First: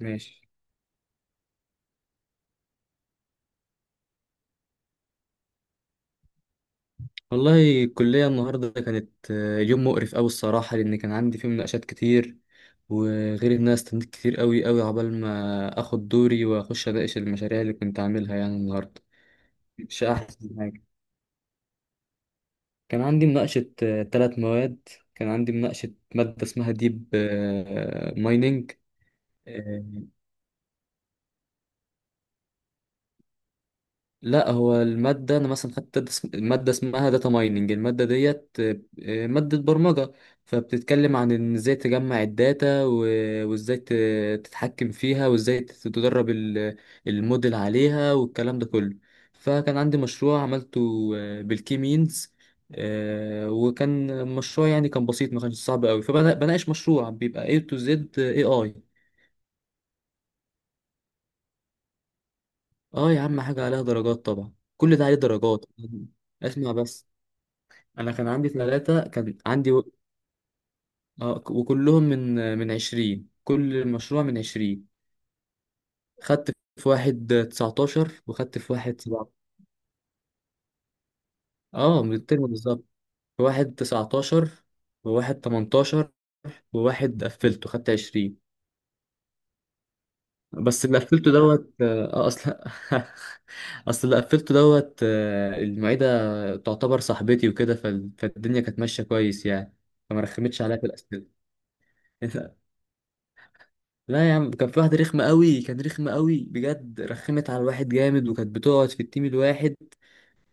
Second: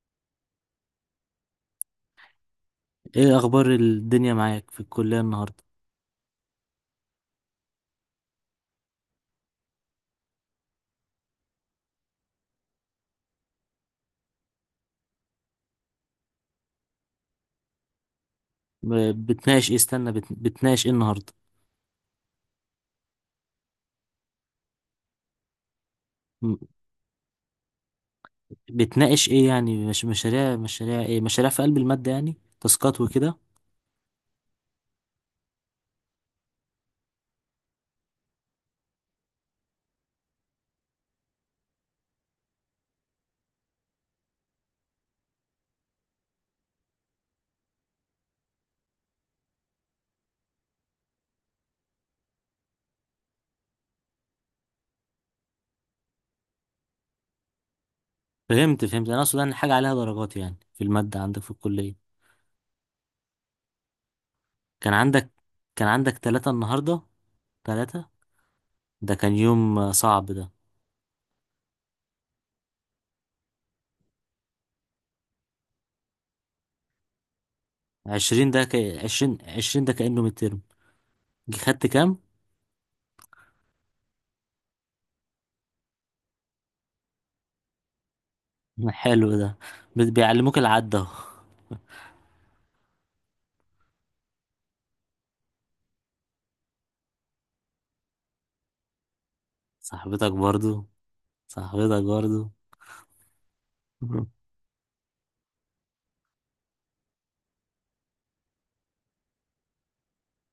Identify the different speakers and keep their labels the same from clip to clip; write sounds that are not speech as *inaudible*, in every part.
Speaker 1: ماشي.
Speaker 2: ايه اخبار الدنيا معاك في الكلية النهاردة؟
Speaker 1: والله الكلية النهاردة كانت يوم مقرف أوي الصراحة، لأن كان عندي فيه مناقشات كتير، وغير إن أنا استنيت كتير أوي أوي عقبال ما آخد دوري وأخش أناقش المشاريع اللي كنت عاملها يعني النهاردة.
Speaker 2: بتناقش ايه؟
Speaker 1: مش
Speaker 2: استنى،
Speaker 1: أحسن حاجة.
Speaker 2: بتناقش ايه النهاردة؟
Speaker 1: كان عندي مناقشة تلات مواد. كان عندي مناقشة مادة
Speaker 2: م-
Speaker 1: اسمها ديب مايننج.
Speaker 2: بتناقش ايه يعني؟ مش مشاريع، مشاريع ايه؟ مشاريع في قلب المادة يعني، تاسكات وكده.
Speaker 1: لا، هو المادة أنا مثلا خدت مادة اسمها داتا مايننج، المادة ديت مادة برمجة، فبتتكلم عن إن إزاي تجمع الداتا وإزاي تتحكم فيها، وإزاي تدرب الموديل عليها والكلام ده كله. فكان عندي مشروع عملته بالكيمينز. وكان مشروع يعني، كان بسيط، ما كانش صعب قوي، فبناقش مشروع بيبقى A to Z AI.
Speaker 2: فهمت. انا اقصد ان حاجة عليها درجات يعني، في المادة عندك في الكلية.
Speaker 1: اه يا عم، حاجة عليها درجات، طبعا
Speaker 2: كان
Speaker 1: كل ده عليه
Speaker 2: عندك
Speaker 1: درجات.
Speaker 2: كان عندك ثلاثة
Speaker 1: اسمع
Speaker 2: النهاردة؟
Speaker 1: بس.
Speaker 2: ثلاثة.
Speaker 1: انا كان عندي ثلاثة،
Speaker 2: ده كان
Speaker 1: كان عندي
Speaker 2: يوم
Speaker 1: و...
Speaker 2: صعب ده.
Speaker 1: وكلهم من 20، كل مشروع من 20. خدت في واحد 19،
Speaker 2: عشرين
Speaker 1: وخدت
Speaker 2: ده
Speaker 1: في
Speaker 2: ك...
Speaker 1: واحد 17.
Speaker 2: عشرين ده كأنه مترم. خدت
Speaker 1: اه، من
Speaker 2: كام؟
Speaker 1: الترم بالظبط. في واحد 19، وواحد 18، وواحد قفلته خدت 20.
Speaker 2: حلو ده. بيعلموك
Speaker 1: بس
Speaker 2: العد
Speaker 1: اللي
Speaker 2: اهو.
Speaker 1: قفلته دوت اه اصلا. *laughs* اصل اللي قفلته دوت، المعيدة تعتبر صاحبتي وكده، فالدنيا كانت ماشية كويس يعني. فما
Speaker 2: صاحبتك
Speaker 1: رخمتش عليا في
Speaker 2: برضو؟
Speaker 1: الأسئلة.
Speaker 2: صاحبتك برضو؟
Speaker 1: *laughs* لا يا
Speaker 2: *laughs*
Speaker 1: عم، كان في واحدة رخمة قوي، كان رخمة قوي بجد، رخمت على الواحد جامد، وكانت بتقعد في التيم الواحد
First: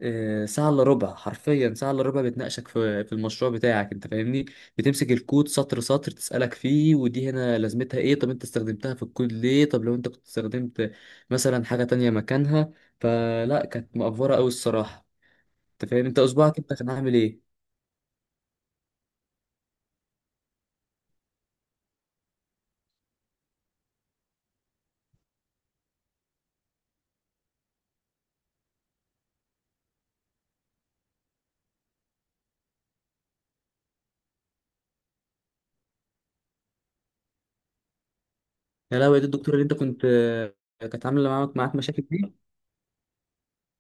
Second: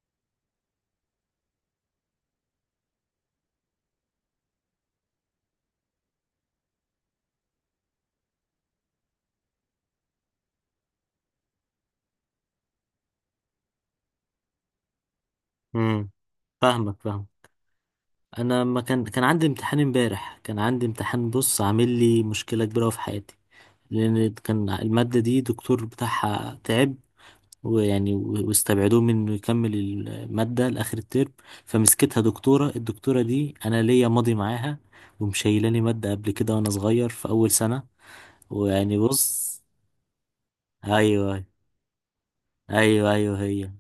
Speaker 1: ساعة الا ربع، حرفيا ساعة الا ربع بتناقشك في المشروع بتاعك، انت فاهمني، بتمسك الكود سطر سطر، تسألك فيه ودي هنا لازمتها ايه، طب انت استخدمتها في الكود ليه، طب لو انت كنت استخدمت مثلا حاجة تانية مكانها. فلا، كانت مقفرة قوي الصراحة. انت فاهم،
Speaker 2: امم.
Speaker 1: انت اسبوعك انت كان
Speaker 2: فاهمك،
Speaker 1: عامل
Speaker 2: فاهم.
Speaker 1: ايه.
Speaker 2: انا ما كان كان عندي امتحان امبارح، كان عندي امتحان بص، عامل لي مشكله كبيره أوي في حياتي. لان كان الماده دي دكتور بتاعها تعب، ويعني واستبعدوه من انه يكمل الماده لاخر الترم. فمسكتها دكتوره، الدكتوره دي انا ليا ماضي معاها، ومشيلاني ماده قبل كده وانا صغير في اول سنه. ويعني
Speaker 1: يا لهوي، دي
Speaker 2: بص.
Speaker 1: الدكتورة اللي انت كنت كانت عاملة
Speaker 2: ايوه،
Speaker 1: معاك مشاكل.
Speaker 2: ايوه، ايوه، هي.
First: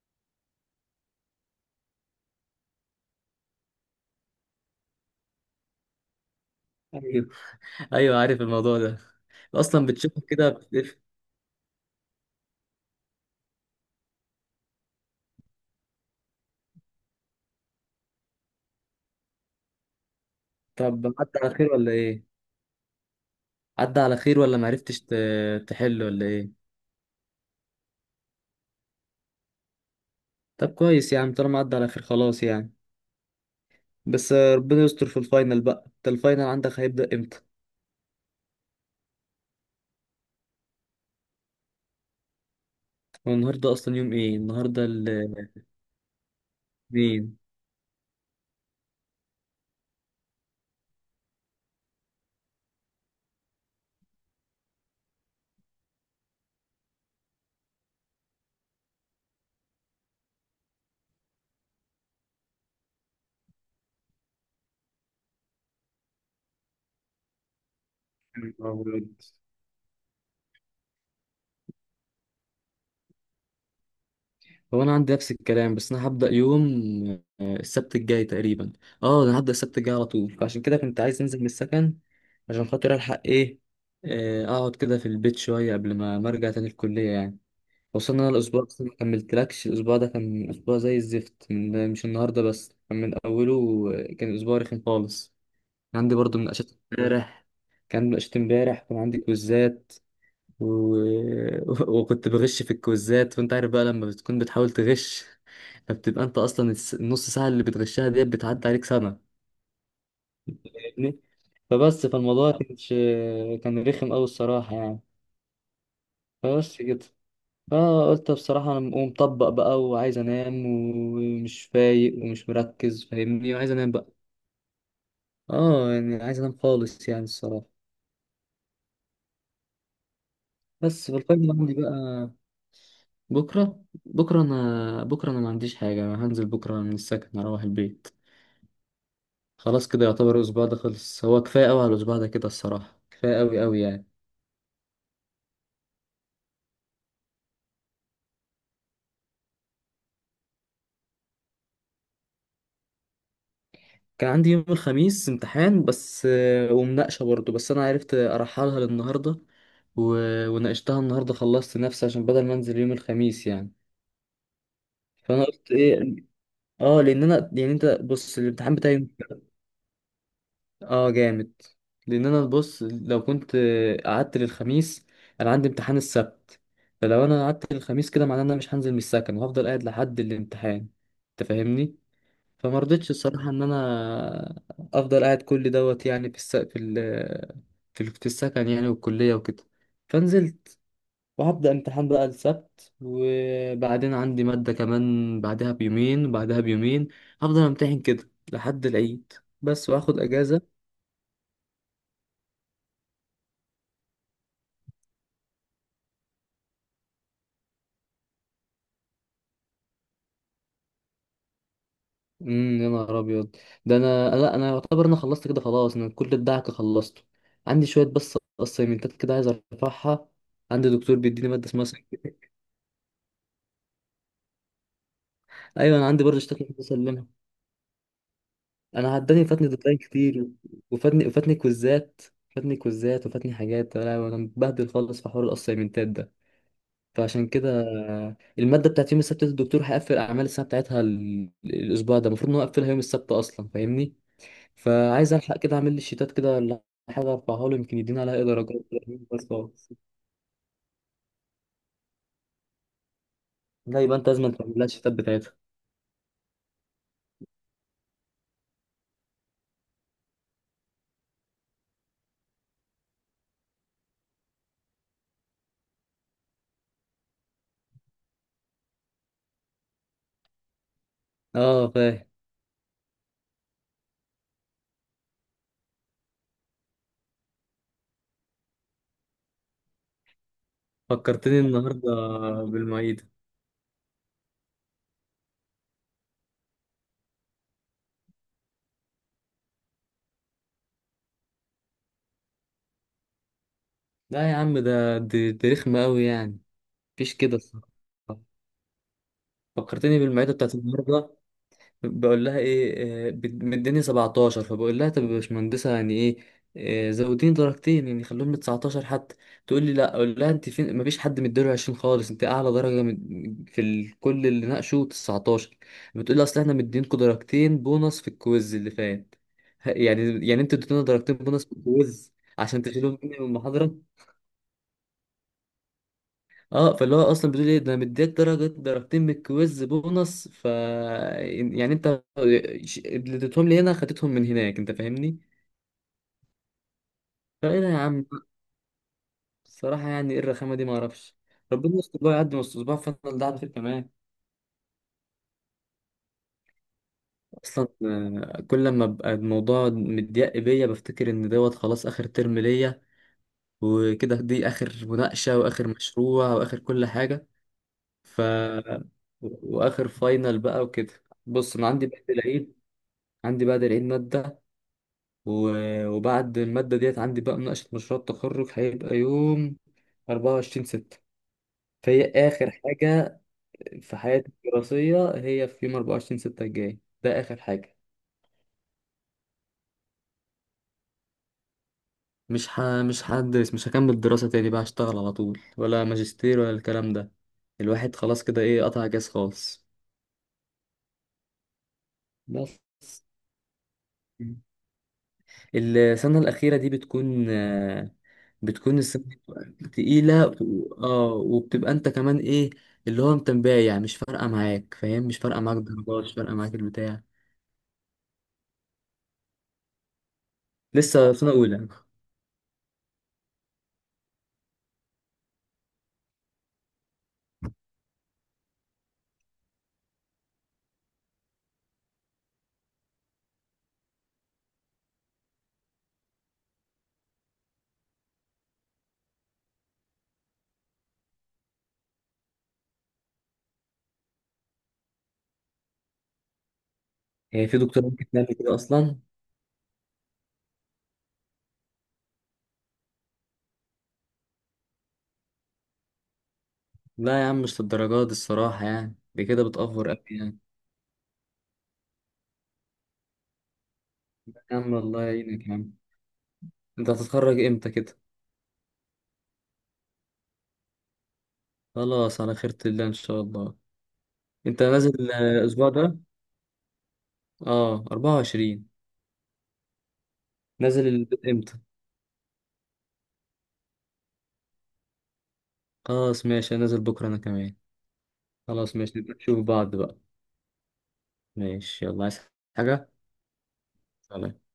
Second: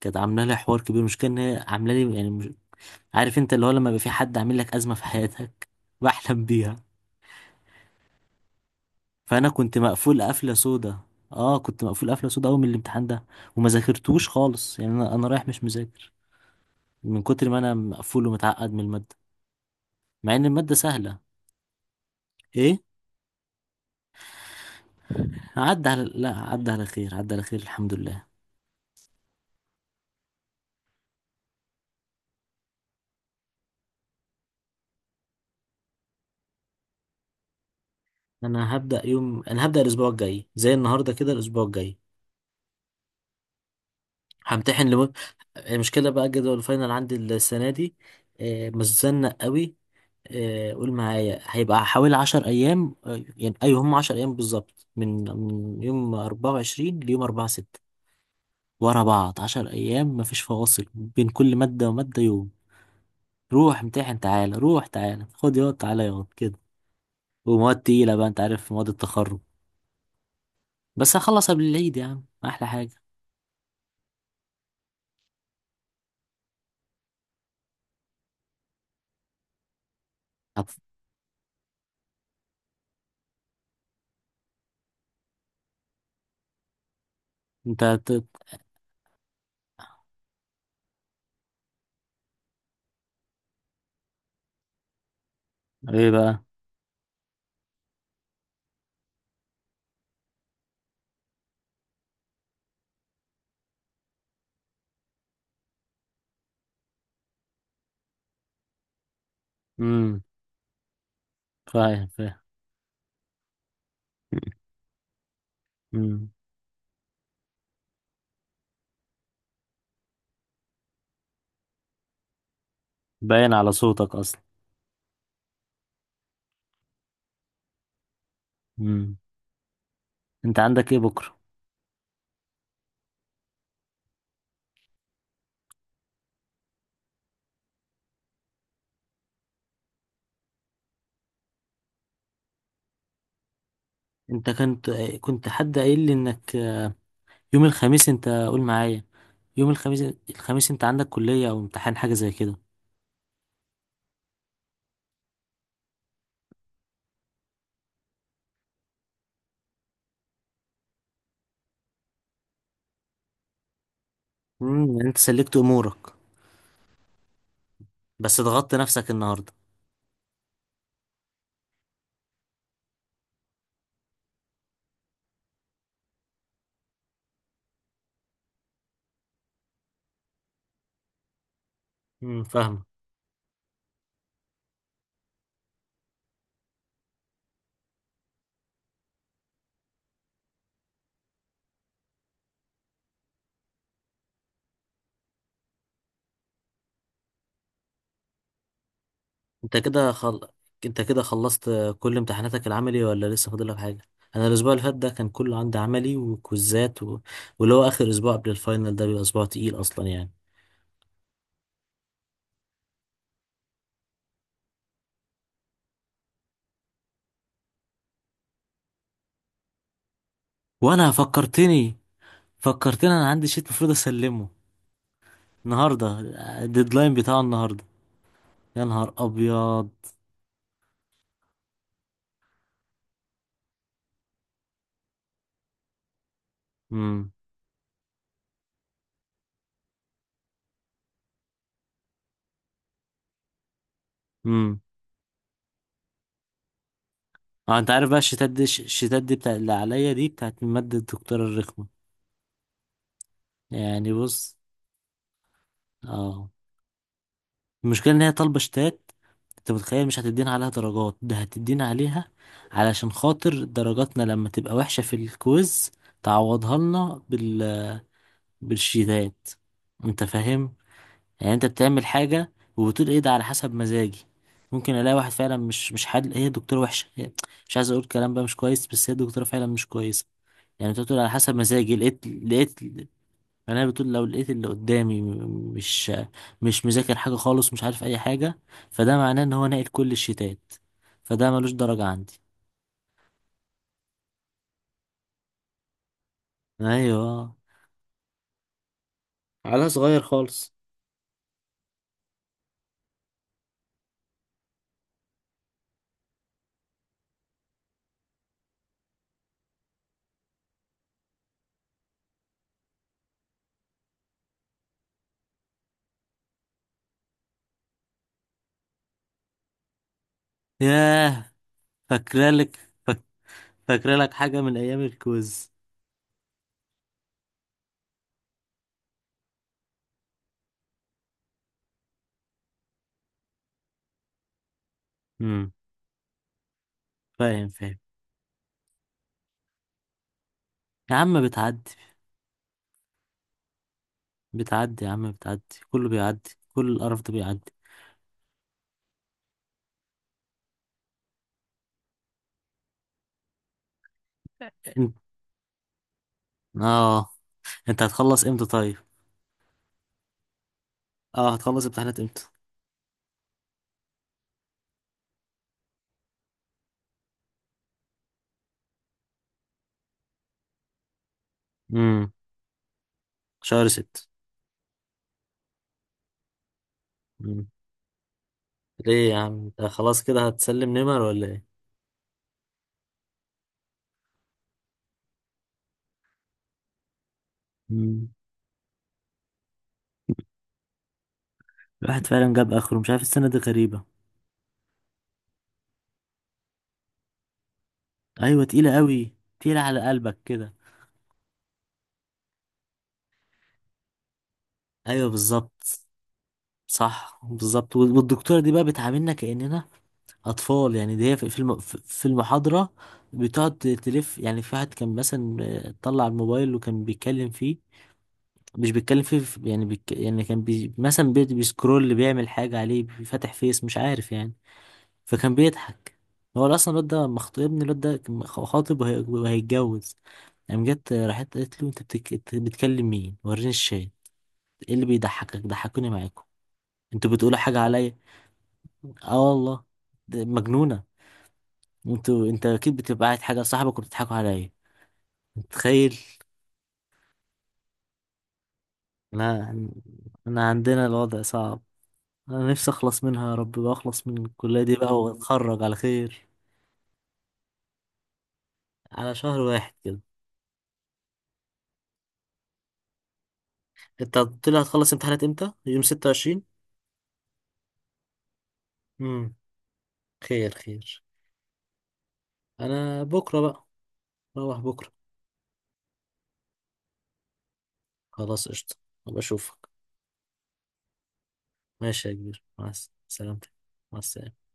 Speaker 2: كانت عامله لي حوار كبير، مش كان هي عامله لي يعني. عارف انت اللي هو، لما يبقى في حد عامل لك أزمة في حياتك بحلم بيها.
Speaker 1: دي ايوه، عارف الموضوع ده.
Speaker 2: فأنا كنت
Speaker 1: اصلا بتشوفه
Speaker 2: مقفول
Speaker 1: كده
Speaker 2: قفلة
Speaker 1: بتقف.
Speaker 2: سودا. اه، كنت مقفول قفلة سودا أوي من الامتحان ده، وما ذاكرتوش خالص يعني. أنا رايح مش مذاكر، من كتر ما أنا مقفول ومتعقد من المادة، مع إن المادة
Speaker 1: طب
Speaker 2: سهلة.
Speaker 1: عدى على خير ولا ايه؟
Speaker 2: ايه؟
Speaker 1: عدى على خير، ولا معرفتش
Speaker 2: عدى
Speaker 1: تحل
Speaker 2: على
Speaker 1: ولا
Speaker 2: لا،
Speaker 1: ايه؟
Speaker 2: عدى على خير، الحمد لله.
Speaker 1: طب كويس يا عم، طالما عدى على خير خلاص يعني. بس ربنا يستر في الفاينل بقى، انت الفاينل عندك هيبدأ امتى؟
Speaker 2: انا هبدأ الاسبوع الجاي زي النهارده كده، الاسبوع الجاي.
Speaker 1: هو النهارده اصلا يوم ايه النهارده؟
Speaker 2: همتحن، لم... المشكله بقى جدول الفاينل عندي
Speaker 1: الاثنين.
Speaker 2: السنه دي. متزنق قوي. قول معايا هيبقى حوالي عشر أيام. يعني أيوة، هم عشر أيام بالظبط، من يوم أربعة وعشرين ليوم أربعة ستة، ورا بعض عشر أيام، مفيش فواصل بين كل مادة ومادة يوم. روح امتحن، تعالى، روح، تعالى خد ياض، تعالى ياض كده. ومواد تقيلة بقى، أنت عارف مواد التخرج. بس هخلص قبل العيد يا عم، أحلى حاجة.
Speaker 1: هو انا عندي نفس الكلام، بس انا هبدا يوم السبت الجاي تقريبا. اه، انا هبدا السبت الجاي على طول، فعشان
Speaker 2: هت-
Speaker 1: كده كنت عايز انزل من السكن عشان خاطر الحق ايه، اقعد كده في البيت شويه قبل ما ارجع تاني الكليه يعني.
Speaker 2: أنت
Speaker 1: وصلنا،
Speaker 2: هت-
Speaker 1: أنا الاسبوع بس ما كملتلكش، الاسبوع ده كان اسبوع زي الزفت، من مش النهارده بس، كان من اوله كان اسبوع رخم خالص. كان
Speaker 2: إيه
Speaker 1: عندي برضو
Speaker 2: بقى؟
Speaker 1: مناقشات امبارح، كان مناقشات امبارح، كان عندي كويزات و... *laughs* وكنت بغش في الكويزات، وانت عارف بقى لما بتكون بتحاول تغش، فبتبقى انت اصلا النص ساعه اللي بتغشها ديت بتعدي عليك سنه،
Speaker 2: امم،
Speaker 1: فاهمني.
Speaker 2: فاهم
Speaker 1: فبس،
Speaker 2: فاهم.
Speaker 1: فالموضوع كانش، كان رخم قوي الصراحه يعني.
Speaker 2: امم.
Speaker 1: فبس كده. فقلت بصراحه، انا مقوم مطبق بقى، وعايز انام، ومش فايق، ومش مركز،
Speaker 2: باين
Speaker 1: فاهمني، وعايز
Speaker 2: على
Speaker 1: انام بقى.
Speaker 2: صوتك أصلا.
Speaker 1: اه يعني، عايز انام خالص يعني الصراحه.
Speaker 2: امم. أنت عندك إيه
Speaker 1: بس
Speaker 2: بكرة؟
Speaker 1: فالفاينل عندي بقى. بكره، بكره انا، بكره انا ما عنديش حاجه، انا هنزل بكره من السكن اروح البيت. خلاص كده، يعتبر الاسبوع ده خلص، هو كفايه قوي على الاسبوع ده كده الصراحه، كفايه قوي قوي يعني.
Speaker 2: انت كنت حد قايل لي انك يوم الخميس، انت قول معايا، يوم الخميس. الخميس انت عندك كلية او امتحان، حاجة زي كده؟
Speaker 1: كان عندي يوم الخميس امتحان بس ومناقشة برضه، بس أنا عرفت أرحلها للنهاردة، و... وناقشتها النهاردة خلصت نفسي، عشان بدل ما أنزل يوم الخميس يعني.
Speaker 2: امم، يعني انت
Speaker 1: فأنا
Speaker 2: سلكت
Speaker 1: قلت
Speaker 2: امورك.
Speaker 1: إيه، لأن أنا يعني، أنت بص،
Speaker 2: بس ضغطت
Speaker 1: الامتحان بتاعي
Speaker 2: نفسك النهاردة.
Speaker 1: جامد، لأن أنا بص، لو كنت قعدت للخميس، أنا عندي امتحان السبت، فلو أنا قعدت للخميس كده معناه إن أنا مش هنزل من السكن، وهفضل قاعد لحد الامتحان، أنت فاهمني؟
Speaker 2: امم،
Speaker 1: فما
Speaker 2: فاهم.
Speaker 1: رضيتش الصراحة إن أنا أفضل قاعد كل دوت يعني في الس... في ال... في ال- في السكن يعني، والكلية وكده، فنزلت. وهبدأ امتحان بقى السبت، وبعدين عندي مادة كمان بعدها بيومين، وبعدها بيومين، هفضل امتحن كده لحد العيد،
Speaker 2: انت
Speaker 1: بس،
Speaker 2: كده
Speaker 1: وآخد
Speaker 2: خل...
Speaker 1: أجازة.
Speaker 2: انت كده خلصت كل امتحاناتك العملي، ولا لسه فاضل لك حاجة؟ انا الاسبوع اللي فات ده كان كله عندي عملي وكوزات، واللي هو اخر اسبوع قبل الفاينل ده بيبقى اسبوع تقيل اصلا يعني.
Speaker 1: يا نهار أبيض، ده أنا، لا أنا يعتبر أنا خلصت كده خلاص، أنا كل الدعك خلصته، عندي شوية بس أسايمنتات كده عايز أرفعها، عندي
Speaker 2: وانا
Speaker 1: دكتور بيديني مادة اسمها
Speaker 2: فكرتني،
Speaker 1: *laughs*
Speaker 2: انا عندي شيت المفروض اسلمه
Speaker 1: ايوه، انا
Speaker 2: النهارده،
Speaker 1: عندي برضه اشتكي
Speaker 2: الديدلاين
Speaker 1: بسلمها.
Speaker 2: بتاعه النهارده. يا نهار
Speaker 1: انا عداني، فاتني
Speaker 2: ابيض.
Speaker 1: ديدلاين كتير، وفاتني كويزات، فاتني كويزات، وفاتني حاجات، انا متبهدل خالص في حوار الاسايمنتات ده،
Speaker 2: امم.
Speaker 1: فعشان كده الماده بتاعت يوم السبت دي، الدكتور هيقفل اعمال السنه بتاعتها الاسبوع ده، المفروض ان هو يقفلها يوم السبت اصلا فاهمني.
Speaker 2: امم.
Speaker 1: فعايز الحق كده اعمل لي الشيتات كده، ولا حاجه ارفعها له،
Speaker 2: اه، انت
Speaker 1: يمكن
Speaker 2: عارف بقى،
Speaker 1: يدينا عليها ايه
Speaker 2: الشتات دي
Speaker 1: درجات كده،
Speaker 2: الشتات دي
Speaker 1: بس
Speaker 2: بتاع اللي
Speaker 1: خلاص.
Speaker 2: عليا دي، بتاعت مادة الدكتورة الرخمة
Speaker 1: لا،
Speaker 2: يعني.
Speaker 1: يبقى انت لازم
Speaker 2: بص،
Speaker 1: تعمل لها الشيتات بتاعتها.
Speaker 2: اه. المشكلة ان هي طالبة شتات. انت متخيل؟ مش هتدينا عليها درجات؟ ده هتدينا عليها علشان خاطر درجاتنا لما تبقى وحشة في الكويز تعوضها لنا بالشتات. انت فاهم؟ يعني انت
Speaker 1: اه،
Speaker 2: بتعمل
Speaker 1: فاهم.
Speaker 2: حاجة وبتقول ايه ده، على حسب مزاجي. ممكن الاقي واحد فعلا مش حد. هي دكتورة وحشة، مش عايز اقول كلام بقى مش كويس، بس هي الدكتورة فعلا مش كويسة. يعني انت بتقول على حسب
Speaker 1: فكرتني
Speaker 2: مزاجي،
Speaker 1: النهارده
Speaker 2: لقيت يعني.
Speaker 1: بالمعيده.
Speaker 2: انا بتقول لو لقيت اللي قدامي مش مذاكر حاجة خالص، مش عارف اي حاجة، فده معناه ان هو ناقل كل الشتات، فده ملوش درجة عندي.
Speaker 1: لا يا عم، دي رخمه قوي يعني. مفيش كده
Speaker 2: ايوه.
Speaker 1: الصراحة.
Speaker 2: على
Speaker 1: فكرتني
Speaker 2: صغير
Speaker 1: بالمعيدة
Speaker 2: خالص.
Speaker 1: بتاعت النهاردة. بقول لها إيه، مديني 17، فبقول لها طب يا باشمهندسة يعني إيه، زوديني درجتين يعني، خلوهم ل 19 حتى. تقول لي لا، أقول لها أنت فين، مفيش حد مديله 20 خالص، أنت أعلى درجة كل اللي ناقشوا 19. بتقول لي، أصل إحنا مدينكوا درجتين بونص في الكويز اللي فات، يعني أنتوا اديتونا درجتين
Speaker 2: ياه.
Speaker 1: بونص في الكويز عشان
Speaker 2: فاكرالك
Speaker 1: تشيلهم
Speaker 2: فاك-
Speaker 1: مني من المحاضرة.
Speaker 2: فاكرالك حاجة من ايام الكوز؟
Speaker 1: اه، فاللي هو اصلا بتقول ايه ده، أنا مديك درجتين من الكويز بونص، يعني انت، اللي اديتهم لي هنا خدتهم من هناك انت فاهمني.
Speaker 2: امم، فاهم
Speaker 1: فايه ده يا
Speaker 2: فاهم.
Speaker 1: عم، الصراحه، يعني ايه الرخامه دي، ما
Speaker 2: يا
Speaker 1: اعرفش.
Speaker 2: عم بتعدي،
Speaker 1: ربنا يستر بقى، يعدي نص اسبوع فضل ده على خير كمان.
Speaker 2: بتعدي يا عم، بتعدي. كله بيعدي، كل القرف ده بيعدي.
Speaker 1: اصلا كل لما ابقى الموضوع مضيق بيا بفتكر ان دوت خلاص اخر ترم ليا وكده، دي اخر
Speaker 2: انت،
Speaker 1: مناقشه، واخر مشروع، واخر كل
Speaker 2: اه،
Speaker 1: حاجه،
Speaker 2: انت
Speaker 1: ف
Speaker 2: هتخلص امتى طيب؟
Speaker 1: واخر فاينل بقى وكده.
Speaker 2: اه،
Speaker 1: بص،
Speaker 2: هتخلص
Speaker 1: انا عندي
Speaker 2: امتحانات
Speaker 1: بعد
Speaker 2: امتى؟
Speaker 1: العيد، عندي بعد العيد ماده، وبعد المادة ديت عندي بقى مناقشة مشروع التخرج، هيبقى يوم 24/6. فهي
Speaker 2: امم.
Speaker 1: آخر حاجة
Speaker 2: شهر
Speaker 1: في
Speaker 2: ست.
Speaker 1: حياتي الدراسية، هي في يوم 24/6 الجاي ده آخر
Speaker 2: امم.
Speaker 1: حاجة.
Speaker 2: ليه يا عم، انت خلاص كده هتسلم نمر ولا ايه؟
Speaker 1: مش هدرس، مش هكمل دراسة تاني بقى، هشتغل على طول ولا ماجستير ولا الكلام ده، الواحد
Speaker 2: امم.
Speaker 1: خلاص كده إيه، قطع جاز خالص.
Speaker 2: الواحد فعلا
Speaker 1: بس
Speaker 2: جاب اخره، مش عارف، السنه دي غريبه.
Speaker 1: السنة الأخيرة دي بتكون آه،
Speaker 2: ايوه، تقيله
Speaker 1: بتكون السنة
Speaker 2: قوي. تقيله على قلبك
Speaker 1: تقيلة،
Speaker 2: كده.
Speaker 1: وبتبقى أنت كمان إيه، اللي هو أنت مبايع، مش فارقة معاك فاهم،
Speaker 2: ايوه
Speaker 1: مش فارقة معاك
Speaker 2: بالظبط.
Speaker 1: الدرجات، مش فارقة معاك البتاع.
Speaker 2: صح بالظبط، والدكتوره دي بقى بتعاملنا كاننا اطفال يعني. دي
Speaker 1: لسه
Speaker 2: هي
Speaker 1: في
Speaker 2: في
Speaker 1: سنة أولى.
Speaker 2: في المحاضره بتقعد تلف يعني. في واحد كان مثلا طلع الموبايل وكان بيتكلم فيه، مش بيتكلم فيه يعني بيك، يعني كان بي مثلا بي بيسكرول، بيعمل حاجه عليه، بيفتح فيس مش عارف يعني، فكان بيضحك. هو اصلا الواد ده مخطوب، ابن الواد ده كان خاطب وهيتجوز. قام جت راحت قالت له: إنت بتكلم مين؟ وريني الشات. ايه اللي بيضحكك؟ ضحكوني معاكم، انتوا بتقولوا
Speaker 1: هي في
Speaker 2: حاجه
Speaker 1: دكتور
Speaker 2: عليا؟
Speaker 1: ممكن تعمل كده أصلا؟
Speaker 2: اه والله، ده مجنونه. انت اكيد بتبقى قاعد حاجه صاحبك وبتضحكوا عليا. متخيل؟
Speaker 1: لا يا عم، مش للدرجات دي الصراحة يعني، دي كده
Speaker 2: انا
Speaker 1: بتأفور أوي يعني.
Speaker 2: انا عندنا الوضع صعب. انا نفسي اخلص منها يا رب، بقى اخلص من
Speaker 1: يا
Speaker 2: الكليه
Speaker 1: عم
Speaker 2: دي بقى
Speaker 1: الله يعينك يا
Speaker 2: واتخرج
Speaker 1: عم.
Speaker 2: على خير.
Speaker 1: أنت هتتخرج إمتى كده؟
Speaker 2: على شهر واحد كده.
Speaker 1: خلاص على خيرة الله إن شاء الله.
Speaker 2: انت قلت لي
Speaker 1: أنت
Speaker 2: هتخلص
Speaker 1: نازل
Speaker 2: امتحانات امتى؟
Speaker 1: الأسبوع
Speaker 2: يوم
Speaker 1: ده.
Speaker 2: 26.
Speaker 1: اه، 24.
Speaker 2: امم، خير
Speaker 1: نازل
Speaker 2: خير.
Speaker 1: إمتى؟
Speaker 2: انا بكره بقى. روح بكره.
Speaker 1: خلاص ماشي، أنا نازل بكرة أنا كمان.
Speaker 2: خلاص قشطه.
Speaker 1: خلاص ماشي، نبقى نشوف
Speaker 2: وبشوفك.
Speaker 1: بعض بقى. ماشي، يلا
Speaker 2: ماشي يا
Speaker 1: عايز
Speaker 2: كبير، مع
Speaker 1: حاجة،
Speaker 2: سلامتك. مع
Speaker 1: سلام.
Speaker 2: السلامه.